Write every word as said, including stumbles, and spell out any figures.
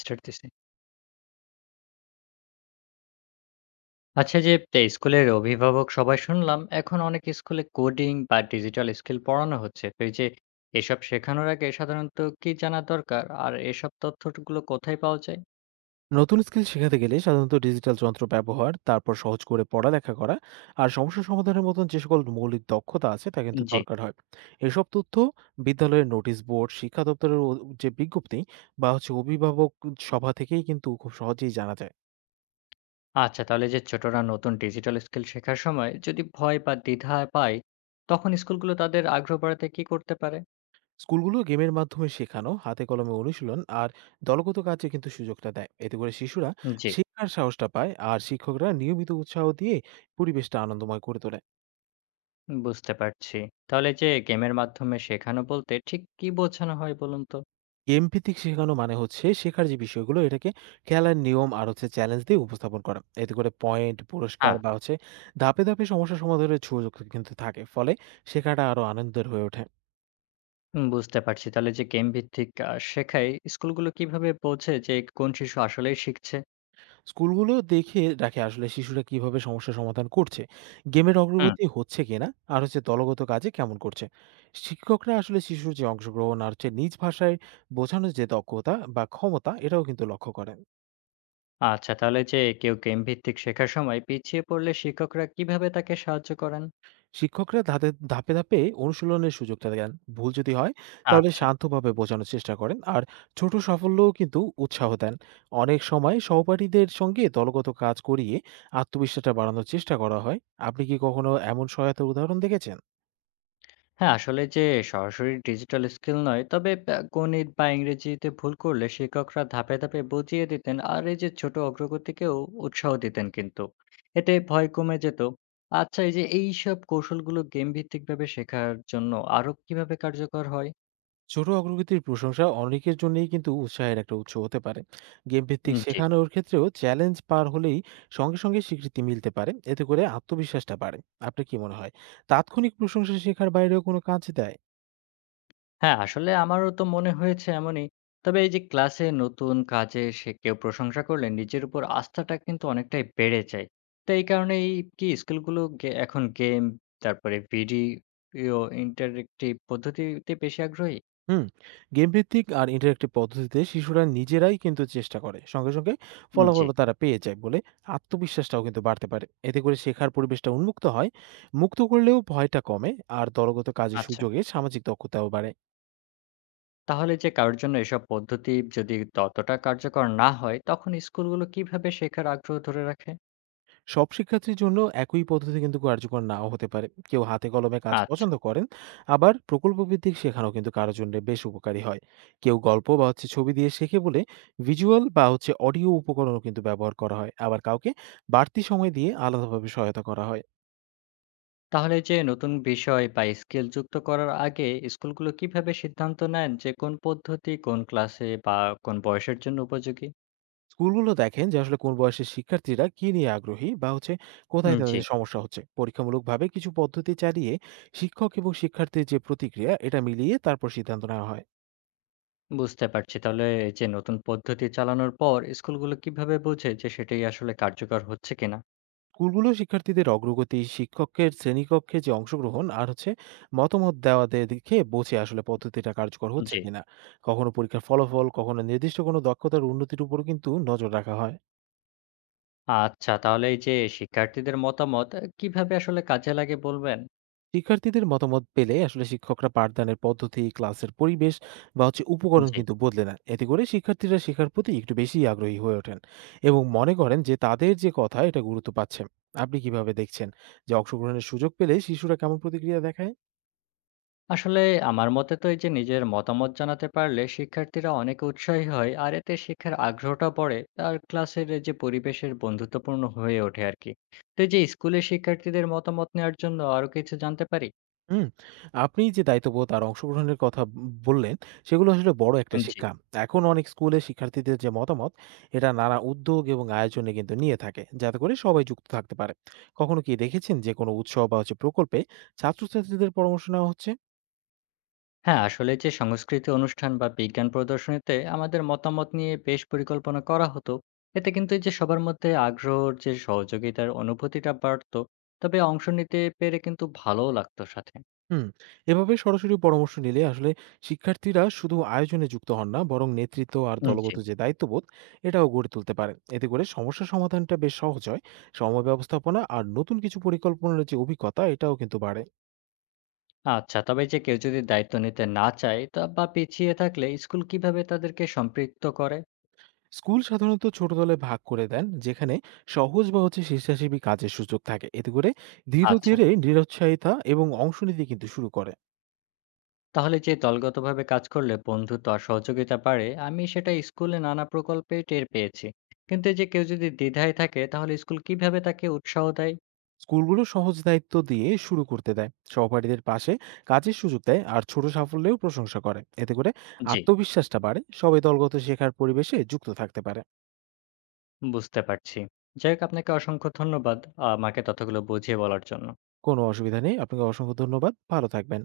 Start দিছি। আচ্ছা যে তে স্কুলের অভিভাবক সবাই শুনলাম এখন অনেক স্কুলে কোডিং বা ডিজিটাল স্কিল পড়ানো হচ্ছে। তো এই যে এসব শেখানোর আগে সাধারণত কি জানা দরকার? আর এসব তথ্যগুলো কোথায় পাওয়া যায়? নতুন স্কিল শেখাতে গেলে সাধারণত ডিজিটাল যন্ত্র ব্যবহার, তারপর সহজ করে পড়ালেখা করা আর সমস্যা সমাধানের মতন যে সকল মৌলিক দক্ষতা আছে তা কিন্তু জি। দরকার হয়। এসব তথ্য বিদ্যালয়ের নোটিশ বোর্ড, শিক্ষা দপ্তরের ও- যে বিজ্ঞপ্তি বা হচ্ছে অভিভাবক সভা থেকেই কিন্তু খুব সহজেই জানা যায়। আচ্ছা, তাহলে যে ছোটরা নতুন ডিজিটাল স্কিল শেখার সময় যদি ভয় বা দ্বিধা পায়, তখন স্কুলগুলো তাদের আগ্রহ বাড়াতে কি করতে পারে? স্কুলগুলো গেমের মাধ্যমে শেখানো, হাতে কলমে অনুশীলন আর দলগত কাজে কিন্তু সুযোগটা দেয়, এতে করে শিশুরা জি, শেখার সাহসটা পায় আর শিক্ষকরা নিয়মিত উৎসাহ দিয়ে পরিবেশটা আনন্দময় করে তোলে। বুঝতে পারছি। তাহলে যে গেমের মাধ্যমে শেখানো বলতে ঠিক কি বোঝানো হয় বলুন তো? গেম ভিত্তিক শেখানো মানে হচ্ছে শেখার যে বিষয়গুলো এটাকে খেলার নিয়ম আর হচ্ছে চ্যালেঞ্জ দিয়ে উপস্থাপন করা, এতে করে পয়েন্ট, পুরস্কার হ্যাঁ, বা হচ্ছে ধাপে ধাপে সমস্যা সমাধানের সুযোগ কিন্তু থাকে, ফলে শেখাটা আরো আনন্দের হয়ে ওঠে। হুম, বুঝতে পারছি। তাহলে যে গেম ভিত্তিক আ শেখায়, স্কুলগুলো কিভাবে বোঝে যে কোন শিশু আসলেই শিখছে? স্কুলগুলো দেখে রাখে আসলে শিশুরা কিভাবে সমস্যা সমাধান করছে, গেমের হুম। অগ্রগতি হচ্ছে কিনা আর হচ্ছে দলগত কাজে কেমন করছে। শিক্ষকরা আসলে শিশুর যে অংশগ্রহণ আর হচ্ছে নিজ ভাষায় বোঝানোর যে দক্ষতা বা ক্ষমতা এটাও কিন্তু লক্ষ্য করেন। আচ্ছা, তাহলে যে কেউ গেম ভিত্তিক শেখার সময় পিছিয়ে পড়লে শিক্ষকরা কিভাবে তাকে সাহায্য করেন? শিক্ষকরা ধাপে ধাপে ধাপে অনুশীলনের সুযোগটা দেন, ভুল যদি হয় তাহলে আচ্ছা। শান্তভাবে বোঝানোর চেষ্টা করেন, আর ছোট সাফল্যও কিন্তু উৎসাহ দেন। অনেক সময় সহপাঠীদের সঙ্গে দলগত কাজ করিয়ে আত্মবিশ্বাসটা বাড়ানোর চেষ্টা করা হয়। আপনি কি কখনো এমন সহায়তার উদাহরণ দেখেছেন? হ্যাঁ, আসলে যে সরাসরি ডিজিটাল স্কিল নয়, তবে আ গণিত বা ইংরেজিতে ভুল করলে শিক্ষকরা ধাপে, ধাপে বুঝিয়ে দিতেন। আর এই যে ছোট অগ্রগতিকেও উৎসাহ দিতেন কিন্তু। এতে ভয় কমে যেত। আচ্ছা, এই যে এইসব কৌশলগুলো গেম ভিত্তিকভাবে শেখার জন্য আরো কিভাবে কার্যকর হয়? ছোট অগ্রগতির প্রশংসা অনেকের জন্যই কিন্তু উৎসাহের একটা উৎস হতে পারে। গেম ভিত্তিক উম জি। শেখানোর ক্ষেত্রেও চ্যালেঞ্জ পার হলেই সঙ্গে সঙ্গে স্বীকৃতি মিলতে পারে, এতে করে আত্মবিশ্বাসটা বাড়ে। আপনার কি মনে হয় তাৎক্ষণিক প্রশংসা শেখার বাইরেও কোনো কাজ দেয়? হ্যাঁ, আসলে আমারও তো মনে হয়েছে এমনই। তবে এই যে ক্লাসে নতুন কাজে সে কেউ প্রশংসা করলে নিজের উপর আস্থাটা কিন্তু অনেকটাই বেড়ে যায়। তো এই কারণেই কি স্কিলগুলো গে এখন গেম, তারপরে ভিডিও ইন্টারেক্টিভ পদ্ধতিতে বেশি আগ্রহী? হুম। গেম ভিত্তিক আর ইন্টারেক্টিভ পদ্ধতিতে শিশুরা নিজেরাই কিন্তু চেষ্টা করে, সঙ্গে সঙ্গে জি। ফলাফলও তারা পেয়ে যায় বলে আত্মবিশ্বাসটাও কিন্তু বাড়তে পারে, এতে করে শেখার পরিবেশটা উন্মুক্ত হয়, মুক্ত করলেও ভয়টা কমে আর দলগত কাজের আচ্ছা। সুযোগে সামাজিক দক্ষতাও বাড়ে। তাহলে যে কারোর জন্য এসব পদ্ধতি যদি ততটা কার্যকর না হয়, তখন স্কুলগুলো কিভাবে শেখার আগ্রহ ধরে রাখে? সব শিক্ষার্থীর জন্য একই পদ্ধতি কিন্তু কার্যকর নাও হতে পারে, কেউ হাতে কলমে কাজ আচ্ছা। পছন্দ করেন, আবার প্রকল্পভিত্তিক শেখানো কিন্তু কারোর জন্য বেশ উপকারী হয়। কেউ গল্প বা হচ্ছে ছবি দিয়ে শেখে বলে ভিজুয়াল বা হচ্ছে অডিও উপকরণও কিন্তু ব্যবহার করা হয়, আবার কাউকে বাড়তি সময় দিয়ে আলাদাভাবে সহায়তা করা হয়। তাহলে যে নতুন বিষয় বা স্কিল যুক্ত করার আগে স্কুলগুলো কিভাবে সিদ্ধান্ত নেন যে কোন পদ্ধতি কোন ক্লাসে বা কোন বয়সের জন্য উপযোগী? স্কুলগুলো দেখেন যে আসলে কোন বয়সের শিক্ষার্থীরা কি নিয়ে আগ্রহী বা হচ্ছে কোথায় উম, জি। তাদের সমস্যা হচ্ছে, পরীক্ষামূলকভাবে কিছু পদ্ধতি চালিয়ে শিক্ষক এবং শিক্ষার্থীর যে প্রতিক্রিয়া এটা মিলিয়ে তারপর সিদ্ধান্ত নেওয়া হয়। বুঝতে পারছি। তাহলে এই যে নতুন পদ্ধতি চালানোর পর স্কুলগুলো কিভাবে বোঝে যে সেটাই আসলে কার্যকর হচ্ছে কিনা? স্কুলগুলো শিক্ষার্থীদের অগ্রগতি, শিক্ষকের শ্রেণীকক্ষে যে অংশগ্রহণ আর হচ্ছে মতামত দেওয়া দে- দেখে বোঝে আসলে পদ্ধতিটা কার্যকর হচ্ছে জি। কিনা। কখনো পরীক্ষার ফলাফল, কখনো নির্দিষ্ট কোনো দক্ষতার উন্নতির উপর কিন্তু নজর রাখা হয়। আচ্ছা, তাহলে এই যে শিক্ষার্থীদের মতামত আহ, কিভাবে আসলে কাজে লাগে বলবেন? শিক্ষার্থীদের মতামত পেলে আসলে শিক্ষকরা পাঠদানের পদ্ধতি, ক্লাসের পরিবেশ বা হচ্ছে উপকরণ জি। কিন্তু বদলে নেন, এতে করে শিক্ষার্থীরা শেখার প্রতি একটু বেশি আগ্রহী হয়ে ওঠেন এবং মনে করেন যে তাদের যে কথা এটা গুরুত্ব পাচ্ছে। আপনি কিভাবে দেখছেন যে অংশগ্রহণের সুযোগ পেলে শিশুরা কেমন প্রতিক্রিয়া দেখায়? আসলে আমার মতে তো এই যে নিজের মতামত জানাতে পারলে শিক্ষার্থীরা অনেক উৎসাহী হয় আর এতে শিক্ষার আগ্রহটা পড়ে। আর ক্লাসের এই যে পরিবেশের বন্ধুত্বপূর্ণ হয়ে ওঠে আর কি। তো এই যে স্কুলে শিক্ষার্থীদের মতামত নেওয়ার জন্য আরো কিছু জানতে পারি? হুম, আপনি যে দায়িত্ববোধ আর অংশগ্রহণের কথা ব বললেন, সেগুলো আসলে বড় একটা জি। শিক্ষা। এখন অনেক স্কুলে শিক্ষার্থীদের যে মতামত, এটা নানা উদ্যোগ এবং আয়োজনে কিন্তু নিয়ে থাকে, যাতে করে সবাই যুক্ত থাকতে পারে। কখনো কি দেখেছেন যে কোনো উৎসব বা হচ্ছে প্রকল্পে ছাত্রছাত্রীদের পরামর্শ নেওয়া হচ্ছে? হ্যাঁ, আসলে যে সংস্কৃতি অনুষ্ঠান বা বিজ্ঞান প্রদর্শনীতে আমাদের মতামত নিয়ে বেশ পরিকল্পনা করা হতো। এতে কিন্তু এই যে সবার মধ্যে আগ্রহর যে সহযোগিতার অনুভূতিটা বাড়তো। তবে অংশ নিতে পেরে কিন্তু ভালোও লাগতো সাথে। হুম, এভাবে সরাসরি পরামর্শ নিলে আসলে শিক্ষার্থীরা শুধু আয়োজনে যুক্ত হন না, বরং নেতৃত্ব আর জি। দলগত যে দায়িত্ববোধ এটাও গড়ে তুলতে পারেন। এতে করে সমস্যা সমাধানটা বেশ সহজ হয়। সময় ব্যবস্থাপনা আর নতুন কিছু পরিকল্পনার যে অভিজ্ঞতা এটাও কিন্তু বাড়ে। আচ্ছা, তবে এই যে কেউ যদি দায়িত্ব নিতে না চায় তা বা পিছিয়ে থাকলে স্কুল কিভাবে তাদেরকে সম্পৃক্ত করে? স্কুল সাধারণত ছোট দলে ভাগ করে দেন, যেখানে সহজ বা হচ্ছে স্বেচ্ছাসেবী কাজের সুযোগ থাকে। এতে করে ধীরে আচ্ছা, ধীরে নিরুৎসাহিতা এবং অংশ নিতে কিন্তু শুরু করে। তাহলে যে দলগতভাবে কাজ করলে বন্ধুত্ব আর সহযোগিতা বাড়ে, আমি সেটা স্কুলে নানা প্রকল্পে টের পেয়েছি। কিন্তু এই যে কেউ যদি দ্বিধায় থাকে তাহলে স্কুল কিভাবে তাকে উৎসাহ দেয়? স্কুলগুলো সহজ দায়িত্ব দিয়ে শুরু করতে দেয়, সহপাঠীদের পাশে কাজের সুযোগ দেয় আর ছোট সাফল্যেও প্রশংসা করে, এতে করে জি, আত্মবিশ্বাসটা বাড়ে, সবাই দলগত শেখার পরিবেশে যুক্ত থাকতে পারে। বুঝতে পারছি। যাই হোক, আপনাকে অসংখ্য ধন্যবাদ আমাকে তথ্যগুলো বুঝিয়ে বলার জন্য। কোনো অসুবিধা নেই, আপনাকে অসংখ্য ধন্যবাদ, ভালো থাকবেন।